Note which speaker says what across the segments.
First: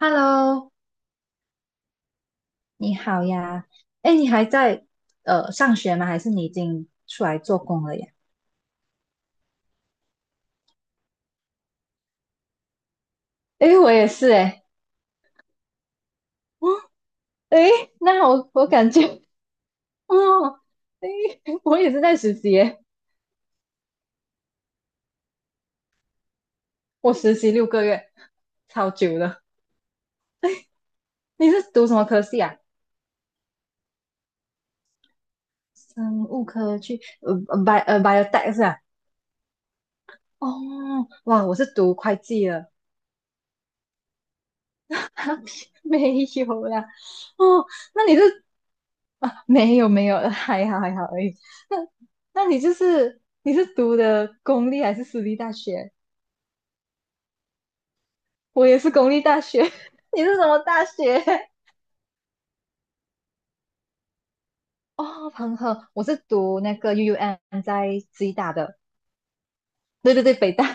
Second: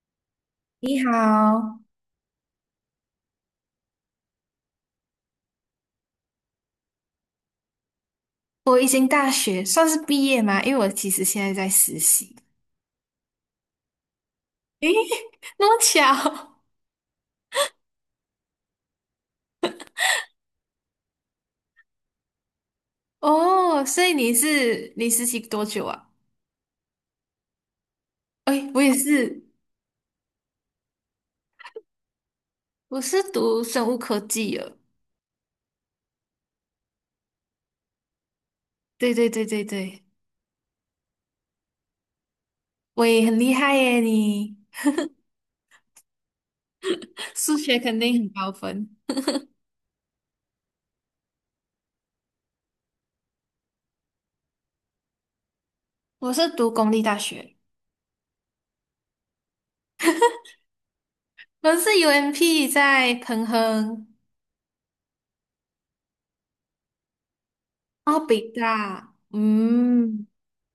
Speaker 1: Hello，
Speaker 2: 你好，
Speaker 1: 你好呀。哎，你还在上学吗？还是你已经出来做工了呀？
Speaker 2: 我已经大学算是毕业吗？因为我其实现在在实习。
Speaker 1: 哎，我也是哎。
Speaker 2: 诶，那么巧
Speaker 1: 哎，那我感觉，哦，哎，我也是在实习耶。
Speaker 2: 哦，所以你是你实习多久啊？
Speaker 1: 我实习六个月，
Speaker 2: 哎，我
Speaker 1: 超
Speaker 2: 也
Speaker 1: 久了。
Speaker 2: 是，
Speaker 1: 你是读什么科系啊？
Speaker 2: 我是读生物科技的。
Speaker 1: 生物科去bio biotech 是吧。
Speaker 2: 对对对对对，
Speaker 1: 哦，哇，我是读会计的。
Speaker 2: 我也很厉害耶！你
Speaker 1: 没有啦。
Speaker 2: 数
Speaker 1: 哦，
Speaker 2: 学肯
Speaker 1: 那
Speaker 2: 定
Speaker 1: 你
Speaker 2: 很
Speaker 1: 是？
Speaker 2: 高分。
Speaker 1: 啊，没有，还好而已。那你是读的公立还是私立大学？
Speaker 2: 我是读公立大学，
Speaker 1: 我也是公立大学，你是什么大学？
Speaker 2: 我是 UMP 在彭亨，
Speaker 1: 哦，彭亨，我是读那个 UUM 在
Speaker 2: 哦，
Speaker 1: 吉
Speaker 2: 北
Speaker 1: 大的，
Speaker 2: 大，
Speaker 1: 对对
Speaker 2: 嗯。
Speaker 1: 对，北大。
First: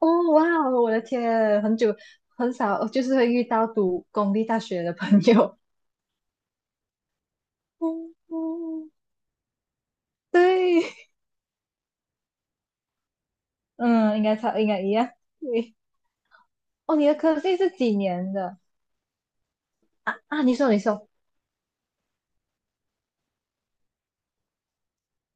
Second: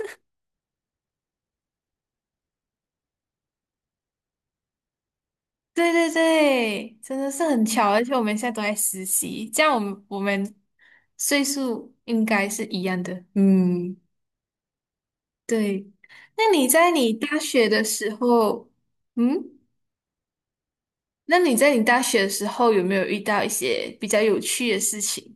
Speaker 1: 哦，哇哦我的天，很久很少，就是会遇到读公立大学的朋友。
Speaker 2: 对对对，真的是很巧，而且
Speaker 1: 嗯
Speaker 2: 我们现在都在
Speaker 1: 嗯，
Speaker 2: 实习，这样我们
Speaker 1: 对，
Speaker 2: 岁数应该是一样的。嗯，
Speaker 1: 嗯，应该差，应该一样。对，
Speaker 2: 对。那你在
Speaker 1: 哦，你
Speaker 2: 你
Speaker 1: 的
Speaker 2: 大
Speaker 1: 科系
Speaker 2: 学
Speaker 1: 是
Speaker 2: 的
Speaker 1: 几
Speaker 2: 时
Speaker 1: 年的？
Speaker 2: 候，嗯，
Speaker 1: 啊，你说，
Speaker 2: 那你在你大学的时候有没有遇到一些比较有趣的事情？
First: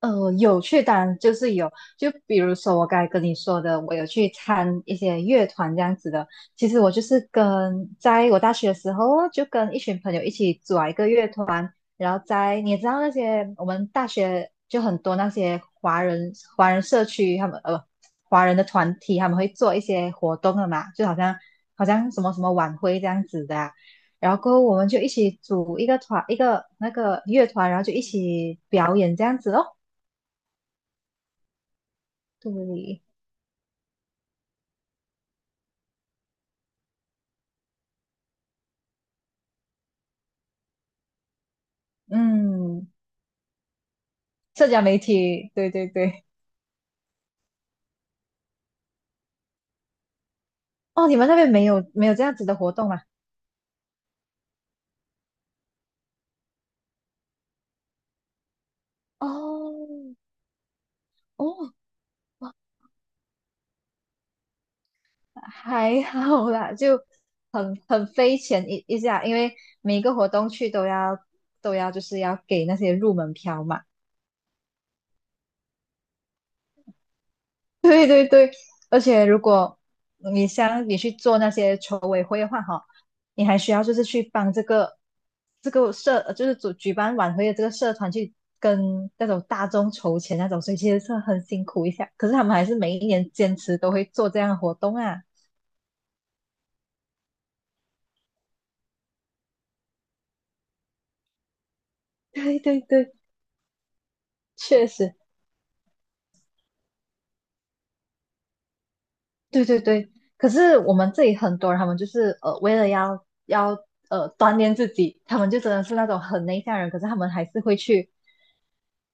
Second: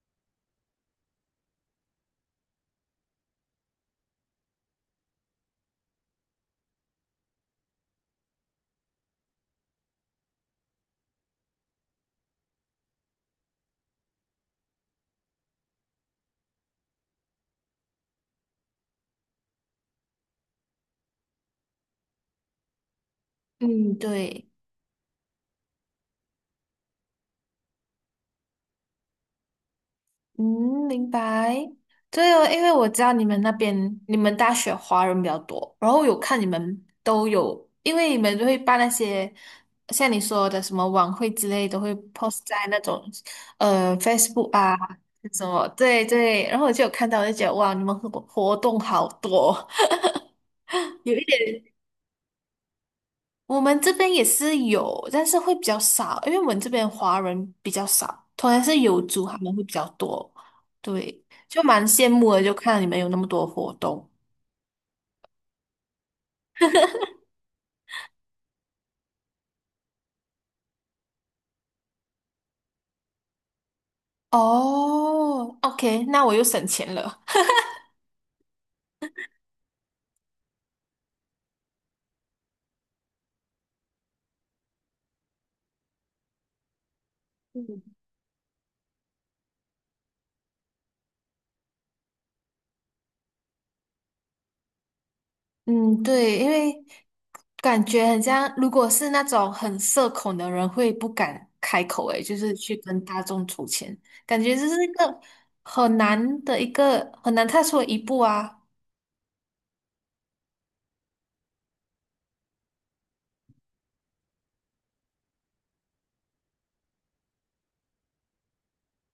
Speaker 1: 有去，当然就是有。就比如说我刚才跟你说的，我有去参一些乐团这样子的。其实我就是跟在我大学的时候哦，就跟一群朋友一起组了一个乐团。然后在你也知道那些我们大学就很多那些华人华人社区，他们华人的团体，他们会做一些活动的嘛，就好像什么什么晚会这样子的啊。
Speaker 2: 嗯，
Speaker 1: 然后
Speaker 2: 对。
Speaker 1: 过后我们就一起组一个团，一个那个乐团，然后就一起表演这样子哦。
Speaker 2: 嗯，明白。对哦，因为我知
Speaker 1: 对，
Speaker 2: 道你们那边你们大学华人比较多，然后有看你们都有，因为你们都会办那些像你说的什么晚会之类，都会 post 在那
Speaker 1: 嗯，
Speaker 2: 种Facebook
Speaker 1: 社
Speaker 2: 啊
Speaker 1: 交媒
Speaker 2: 什
Speaker 1: 体，
Speaker 2: 么，
Speaker 1: 对对
Speaker 2: 对
Speaker 1: 对。
Speaker 2: 对。然后我就有看到，我就觉得哇，你们活动好多，
Speaker 1: 哦，
Speaker 2: 有
Speaker 1: 你
Speaker 2: 一
Speaker 1: 们那边没
Speaker 2: 点。
Speaker 1: 有没有这样子的活动吗？
Speaker 2: 我们这边也是有，但是会比较少，因为我们这边华人比较少，同样是有族他们会比较多，对，就
Speaker 1: 哦，
Speaker 2: 蛮羡慕的，就看到你们有那么多活动。
Speaker 1: 还好啦，就很费钱一下，因为每一个活动去都要就是要给那些入门票嘛。
Speaker 2: 哦，OK，那我又省钱了。
Speaker 1: 对对对，而且如果你像你去做那些筹委会的话，哈，你还需要就是去帮这个社，就是主举办晚会的这个社
Speaker 2: 嗯，
Speaker 1: 团去跟那种大众筹钱那种，所以其实是很辛苦一下。可是他们还是每一年坚持都会做这样的活动啊。
Speaker 2: 嗯，对，因为感觉很像，如果是那种很社恐的人，会不敢开口，诶，就是
Speaker 1: 对
Speaker 2: 去
Speaker 1: 对
Speaker 2: 跟
Speaker 1: 对，
Speaker 2: 大众筹钱，感觉这是
Speaker 1: 确
Speaker 2: 一
Speaker 1: 实，
Speaker 2: 个很难的一个很难踏出的一步啊。
Speaker 1: 对对对。可是我们这里很多人，他们就是，为了要锻炼自己，他们就真的是那种很内向的人，可是他们还是会去。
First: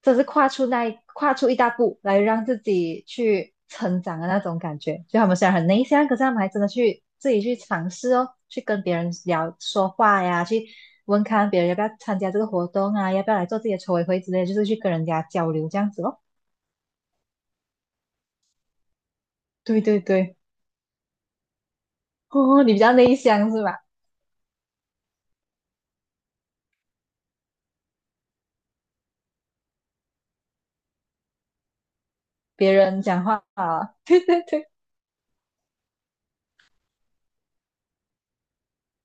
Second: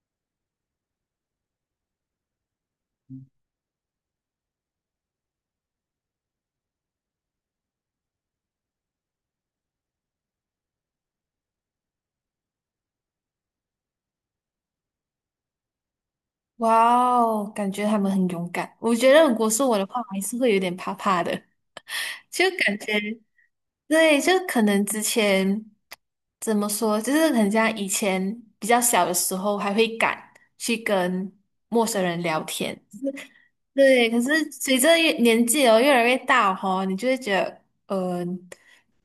Speaker 1: 这是跨出那一一大步来让自己去成长的那种感觉。就他们虽然很内向，可是他们还真的去自己去尝试哦，去跟别人聊说话呀，去问看别人要不要参加这个活动啊，要不要来做自己的筹委会之类的就是去跟人家交流这样子咯。
Speaker 2: 哇哦，感觉他们很勇敢。我觉得如果是我
Speaker 1: 对
Speaker 2: 的话，
Speaker 1: 对
Speaker 2: 我还
Speaker 1: 对，
Speaker 2: 是会有点怕怕的，就
Speaker 1: 哦，你
Speaker 2: 感
Speaker 1: 比较
Speaker 2: 觉
Speaker 1: 内向是吧？
Speaker 2: 对，就可能之前怎么说，就是很像以前比较小的时候，还会敢去跟陌生人聊
Speaker 1: 别
Speaker 2: 天，
Speaker 1: 人讲话啊，
Speaker 2: 对，
Speaker 1: 对
Speaker 2: 可是
Speaker 1: 对。
Speaker 2: 随着越年纪哦越来越大哦，你就会觉得，呃，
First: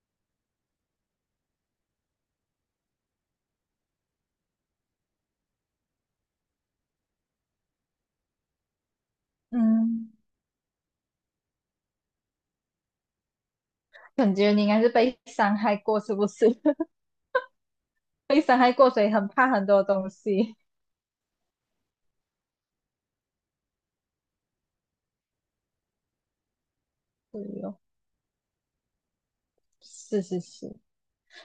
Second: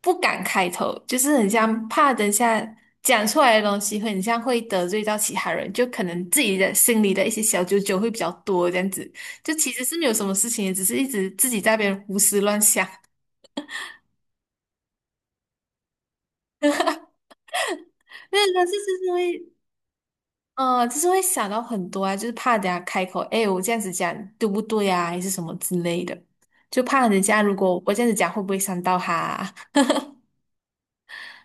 Speaker 2: 不敢开头，就是很像怕等下讲出来的东西会很像会得罪到其他人，就可能自己的心里的一些小九九会比较多这样子。就其实是没
Speaker 1: 嗯，
Speaker 2: 有什么事情，只是一直自己在那边胡思乱想。
Speaker 1: 感觉你应该是被伤害过，是不是？被
Speaker 2: 因为
Speaker 1: 伤
Speaker 2: 但
Speaker 1: 害
Speaker 2: 是就
Speaker 1: 过，所以
Speaker 2: 是
Speaker 1: 很
Speaker 2: 会，
Speaker 1: 怕很多东西。
Speaker 2: 就是会想到很多啊，就是怕等下开口，哎，我这样子讲对不对啊，还是什么之类的，就怕人
Speaker 1: 对
Speaker 2: 家如
Speaker 1: 哦，
Speaker 2: 果我这样子讲会不会伤到他啊
Speaker 1: 是是是。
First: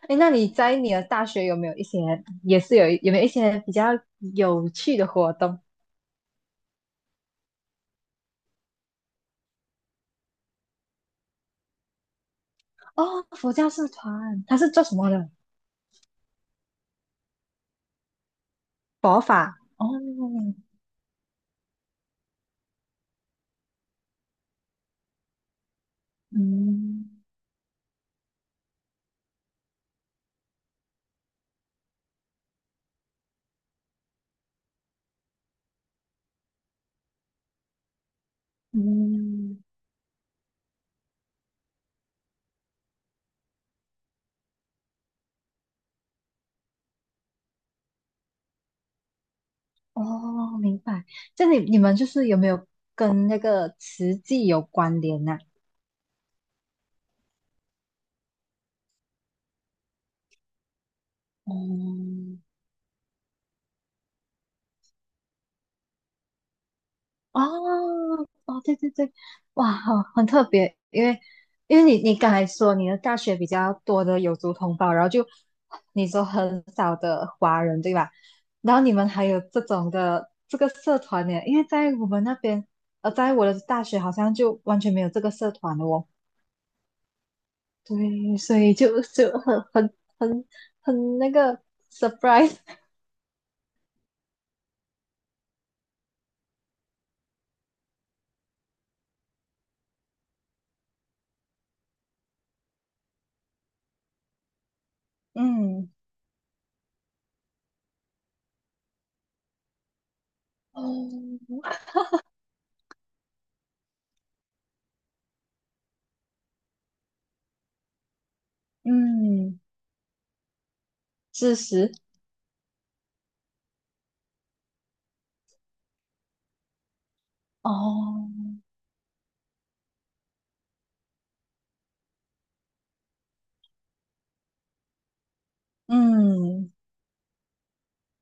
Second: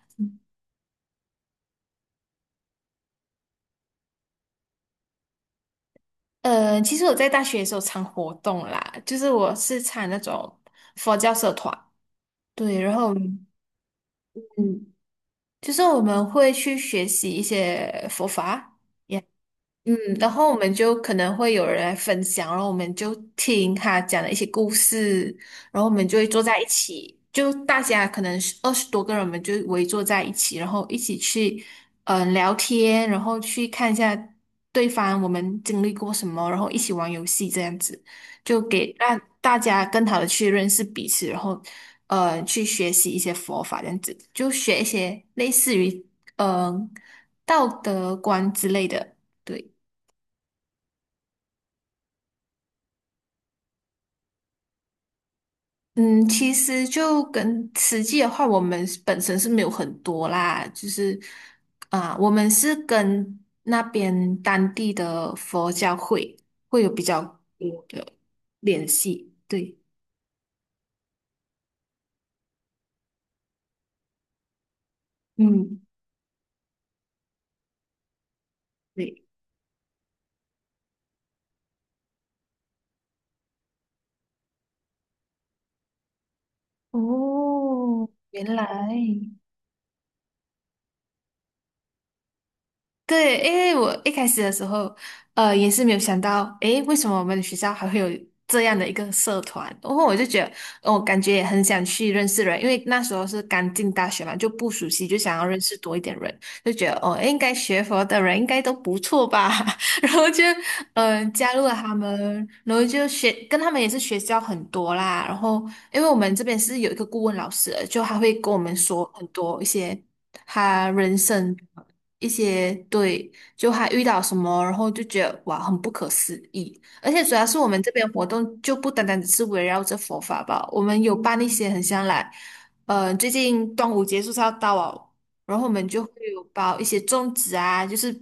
Speaker 1: 哎，那你在你的大学有没有一些，也是有有没有一些比较有趣的活动？
Speaker 2: 其实我在大学的时候常活动啦，就是我是参那种佛教社团，对，然后
Speaker 1: 哦，佛教社团，它是做
Speaker 2: 嗯，
Speaker 1: 什么的？
Speaker 2: 就是我们会去学习一些佛法，
Speaker 1: 佛法。哦，
Speaker 2: 嗯，然后我们就可能会有人来分享，然后我们就听他讲的一些故事，然后我们就会坐在一
Speaker 1: 嗯
Speaker 2: 起，就大家可能是二十多个人，我们就围坐在一起，然后一起去聊天，然后去看一下对方我们经历过什么，然后一起玩游戏这样子，就给让大
Speaker 1: 嗯，
Speaker 2: 家更好的去认识彼此，然后去学习一些佛法这样子，就学一些类似于嗯、呃道德观之类的，对。
Speaker 1: 哦，明白。这你你们就是有没有跟那个慈济有关联呢？
Speaker 2: 嗯，其实就跟实际的话，我们是本身是没有很多啦，就是啊、
Speaker 1: 哦，
Speaker 2: 我们是跟那边当地的佛教会会有比较多
Speaker 1: 哦
Speaker 2: 的
Speaker 1: 哦，对
Speaker 2: 联
Speaker 1: 对对，
Speaker 2: 系，
Speaker 1: 哇，
Speaker 2: 对，
Speaker 1: 好，很特别，因为你你刚才说你的大学比较多的有族同胞，然后就
Speaker 2: 嗯，
Speaker 1: 你说很少的华人，对吧？然后你们
Speaker 2: 对，
Speaker 1: 还有这种的这个社团呢，因为在我们那边，在我的大学好像就完全没有这个社团了哦。
Speaker 2: 哦，
Speaker 1: 对，
Speaker 2: 原
Speaker 1: 所以
Speaker 2: 来。
Speaker 1: 就很那个 surprise。
Speaker 2: 对，因为我一开始的时候，也是没有想到，诶，为什么我们的学校还会有这样的一个社团？然后我就觉得，我感觉也很想去认识人，因为那时候是刚进大学嘛，就不熟悉，就 想要认识
Speaker 1: 嗯，
Speaker 2: 多一点人，就觉得哦，诶应该学佛的人应该都不错吧，然后就
Speaker 1: 哦，
Speaker 2: 加入了他们，然后就学跟他们也是学交很多啦，然后因为我们这边是有一个顾问老师的就他会跟我们说很
Speaker 1: 嗯，
Speaker 2: 多一些他人
Speaker 1: 事
Speaker 2: 生。
Speaker 1: 实，
Speaker 2: 一些对，就还遇到什么，然后就觉得哇，很不可思议。而且主要是我们这边活
Speaker 1: 哦，
Speaker 2: 动就不单单只是围绕着佛法吧，我们有办一些很像来，最近端午节就是要到哦，然后我们就会有
Speaker 1: 嗯。
Speaker 2: 包一些粽子啊，就是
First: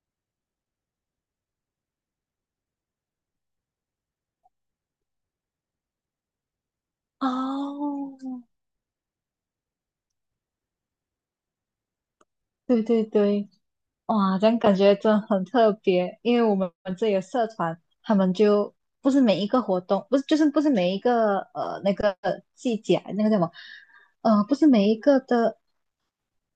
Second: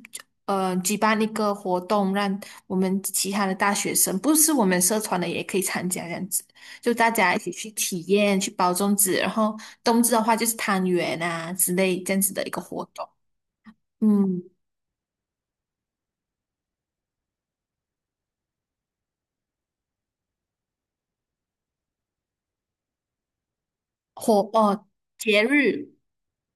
Speaker 2: 举办一个活动，让我们其他的大学生，不是我们社团的也可以参加这样子，就大家一起去体验，
Speaker 1: 哦，
Speaker 2: 去包粽子，然后冬至的话就是汤圆啊之类这样子的一个
Speaker 1: 对
Speaker 2: 活
Speaker 1: 对
Speaker 2: 动。
Speaker 1: 对，哇，
Speaker 2: 嗯，
Speaker 1: 这样感觉真的很特别，因为我们这里的社团，他们就不是每一个活动，不是每一个那个季节，那个叫什么，
Speaker 2: 活
Speaker 1: 不是
Speaker 2: 哦，
Speaker 1: 每一个
Speaker 2: 节
Speaker 1: 的
Speaker 2: 日，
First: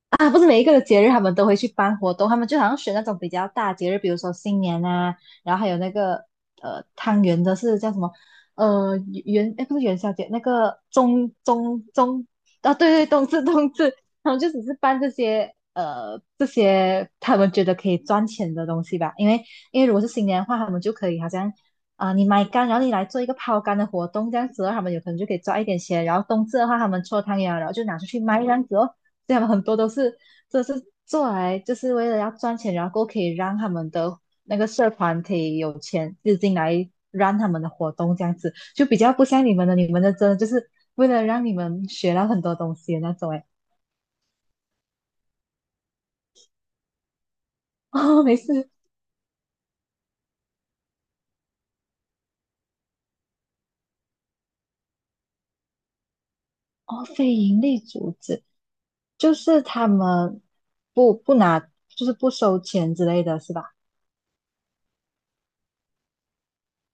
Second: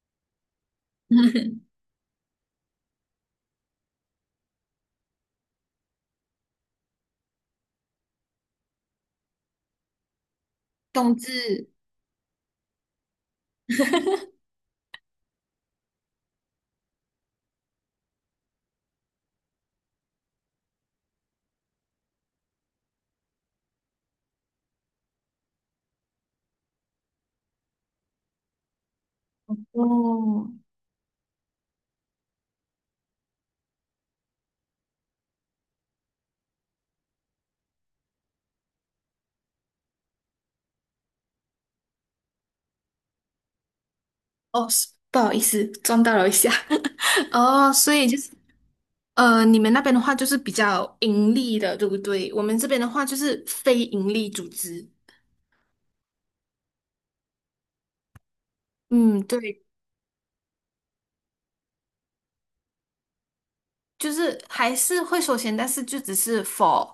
Speaker 1: 啊，不是每一个的节日他们都会去 办活动，他们就好像选那种比较大节日，比如说新年啊，然后还有那个汤圆的是叫什么？呃元哎不是元宵节，那个
Speaker 2: 冬至，
Speaker 1: 中。啊对对，冬至，他们就只是办这些这些他们觉得可以赚钱的东西吧，因为如果是新年的话，他们就可以好像。啊，你买干，然后你来做一个抛竿的活动，这样子的话他们有可能就可以赚一点钱。然后冬至的话，他们搓汤圆啊然后就拿出去卖这样子哦。这样很多都是
Speaker 2: 哦
Speaker 1: 这是做来就是为了要赚钱，然后可以让他们的那个社团可以有钱资金来让他们的活动这样子，就比较不像你们的，你们的真的就是为了让你们学到很多东西的那种哎。
Speaker 2: 哦，是不好意思，撞到了一下。哦，所以就
Speaker 1: 哦，
Speaker 2: 是
Speaker 1: 没事。
Speaker 2: 你们那边的话就是比较盈利的，对不对？我们这边的话就是非盈利组织。
Speaker 1: 哦，非盈利组织
Speaker 2: 嗯，
Speaker 1: 就
Speaker 2: 对，
Speaker 1: 是他们不拿，就是不收钱之类的是吧？
Speaker 2: 就是还是会收钱，但是就只是 for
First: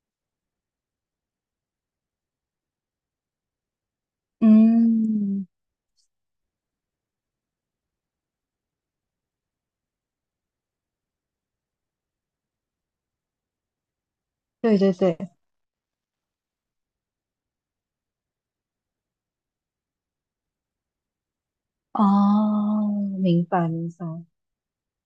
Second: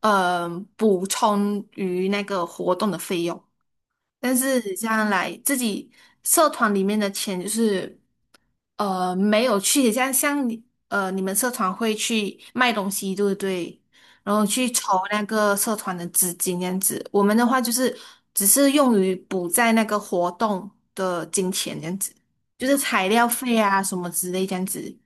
Speaker 2: 呃补充于那个活动的费用。但是这样来
Speaker 1: 嗯，
Speaker 2: 自己社团里面的钱就是。没有去，像你你们社团会去卖东西，对不对？然后去
Speaker 1: 对对
Speaker 2: 筹
Speaker 1: 对，
Speaker 2: 那个社团的资金这样子。我们的话就是只是用于补在那个活动的金钱这样子，就是
Speaker 1: 哦，
Speaker 2: 材料
Speaker 1: 明
Speaker 2: 费
Speaker 1: 白
Speaker 2: 啊
Speaker 1: 明
Speaker 2: 什么
Speaker 1: 白。
Speaker 2: 之类这样子。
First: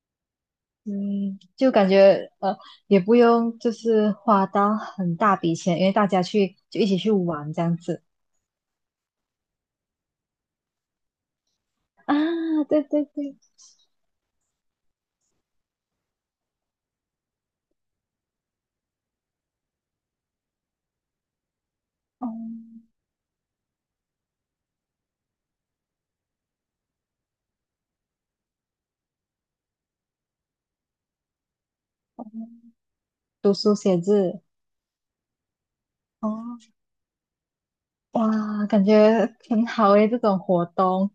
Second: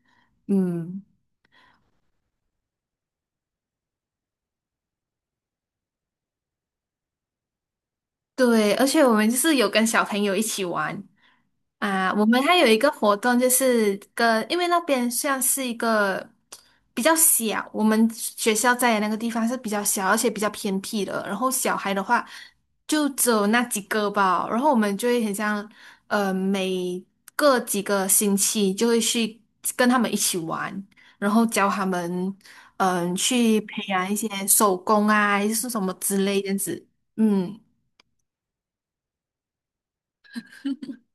Speaker 2: 嗯，
Speaker 1: 嗯，就感觉，也不用就是花到很大笔钱，因为大家去就一起去玩这样子
Speaker 2: 对，而且我们就是有跟小朋友一起玩。啊，我们还
Speaker 1: 啊，
Speaker 2: 有一
Speaker 1: 对
Speaker 2: 个
Speaker 1: 对
Speaker 2: 活
Speaker 1: 对，
Speaker 2: 动，就是跟，因为那边像是一个比较小，我们学校在的那个地方是比较小，而且比较偏僻的。然后小孩的话，
Speaker 1: 哦，
Speaker 2: 就只有那几个吧。然后我们就会很像，每个几个星期就会去跟他们一起玩，然后教他们，
Speaker 1: 读
Speaker 2: 去
Speaker 1: 书
Speaker 2: 培
Speaker 1: 写
Speaker 2: 养一些
Speaker 1: 字，
Speaker 2: 手工啊，还是什么之类这样
Speaker 1: 哦，
Speaker 2: 子。嗯
Speaker 1: 哇，感觉很好诶，这种活动，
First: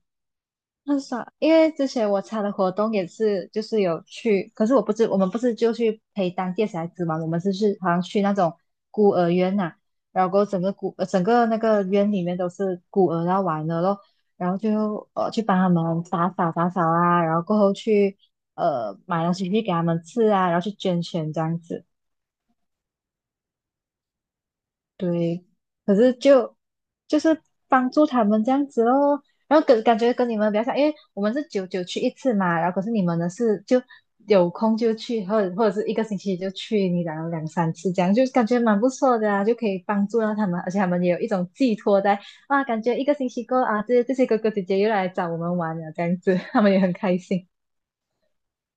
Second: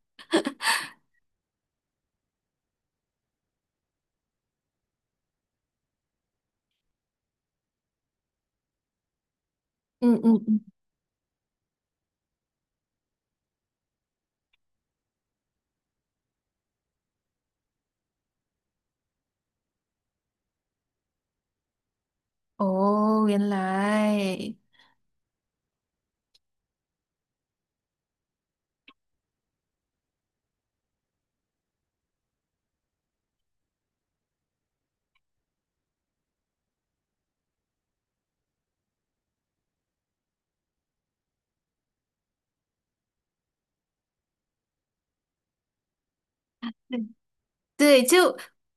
Speaker 1: 很少，因为之前我参的活动也是，就是有去，可是我不是，我们不是就去陪当地的小孩子嘛，我们是去好像去那种孤儿院呐、
Speaker 2: 嗯
Speaker 1: 然
Speaker 2: 嗯
Speaker 1: 后整
Speaker 2: 嗯，
Speaker 1: 个孤整个那个院里面都是孤儿要玩的咯，然后就去帮他们打扫啊，然后过后去买东西去给他们吃啊，然后去捐钱这样子。
Speaker 2: 哦，原来。
Speaker 1: 对，可是就就是帮助他们这样子哦，然后跟感觉跟你们比较像，因为我们是久久去一次嘛，然后可是你们呢是就有空就去，或者是一个星期就去，你然后两三次这样，就感觉蛮不错的啊，就可以帮助到他们，而且他们也有一种寄托在啊，感觉一个星期过啊，这些哥哥姐姐又来找我们玩了这样子，他们也很开心
Speaker 2: 对，就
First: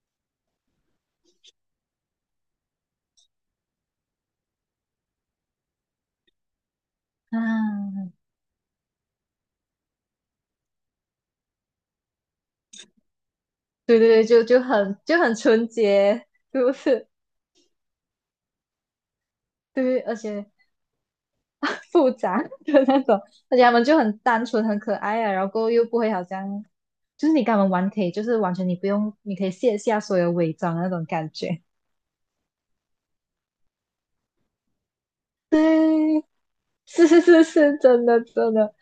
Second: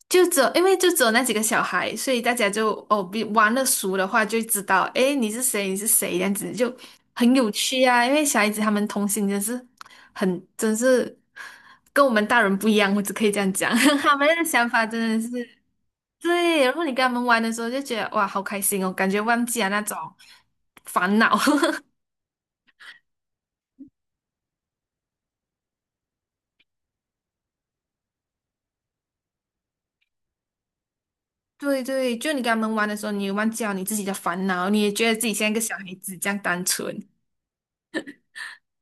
Speaker 2: 就只有因为就只有那几个小孩，所以大家就哦，比玩的熟的话就知道，诶，你是谁，你是谁，这样子就很有趣
Speaker 1: 啊，
Speaker 2: 啊。因为小孩子他们童心真是很，真是跟我们大人不一样，我只可以这样讲，
Speaker 1: 对 对
Speaker 2: 他
Speaker 1: 对，
Speaker 2: 们
Speaker 1: 就
Speaker 2: 的
Speaker 1: 就
Speaker 2: 想法
Speaker 1: 很
Speaker 2: 真
Speaker 1: 就
Speaker 2: 的是
Speaker 1: 很纯洁，是
Speaker 2: 对。
Speaker 1: 不
Speaker 2: 然后你跟
Speaker 1: 是？
Speaker 2: 他们玩的时候就觉得哇，好开心哦，感觉忘记了那种
Speaker 1: 对，而且。
Speaker 2: 烦恼。
Speaker 1: 复杂的那种，而且他们就很单纯、很可爱啊，然后又不会好像，就是你跟他们玩可以，就是完全你不用，你可以卸下所有伪装的那种感觉。
Speaker 2: 对对，就你跟他们玩的时候，你也忘记了你自己的烦恼，你也觉得自己像一个小孩子
Speaker 1: 对，
Speaker 2: 这样单纯。
Speaker 1: 是是是是，真的真的，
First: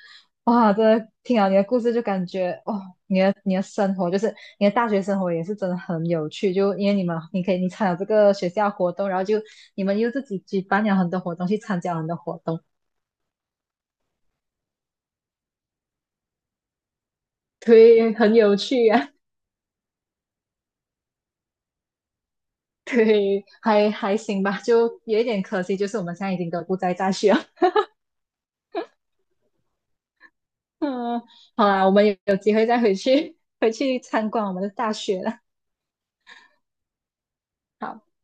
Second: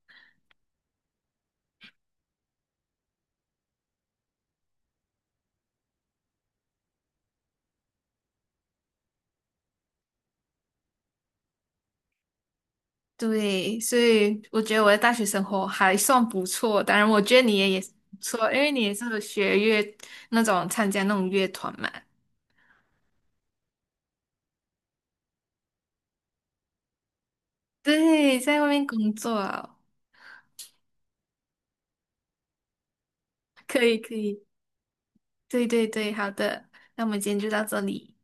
Speaker 1: 哇，真的听了你的故事就感觉，哦，你的生活就是你的大学生活也是真的很有趣，就因为你可以你参加这个学校活动，然后就你们又自己举办了很多活动，去参加很多活动，
Speaker 2: 对，所以我觉得我的大学生活还算不错。当然，我觉得你也也是
Speaker 1: 对，
Speaker 2: 不
Speaker 1: 很
Speaker 2: 错，
Speaker 1: 有
Speaker 2: 因为你
Speaker 1: 趣
Speaker 2: 也
Speaker 1: 啊。
Speaker 2: 是学乐那种参加那种乐团嘛。
Speaker 1: 对，嘿，还行吧，就有一点可惜，就是我们现在已经都不在大学了。
Speaker 2: 对，在外面工作啊
Speaker 1: 嗯，好啦，我们有机会再回去回
Speaker 2: 可以
Speaker 1: 去
Speaker 2: 可
Speaker 1: 参
Speaker 2: 以，
Speaker 1: 观我们的大学了。
Speaker 2: 对对对，好的，那我们今天就到这
Speaker 1: 好
Speaker 2: 里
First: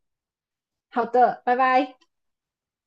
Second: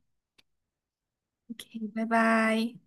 Speaker 1: 好的，拜
Speaker 2: ，OK，
Speaker 1: 拜。
Speaker 2: 拜拜。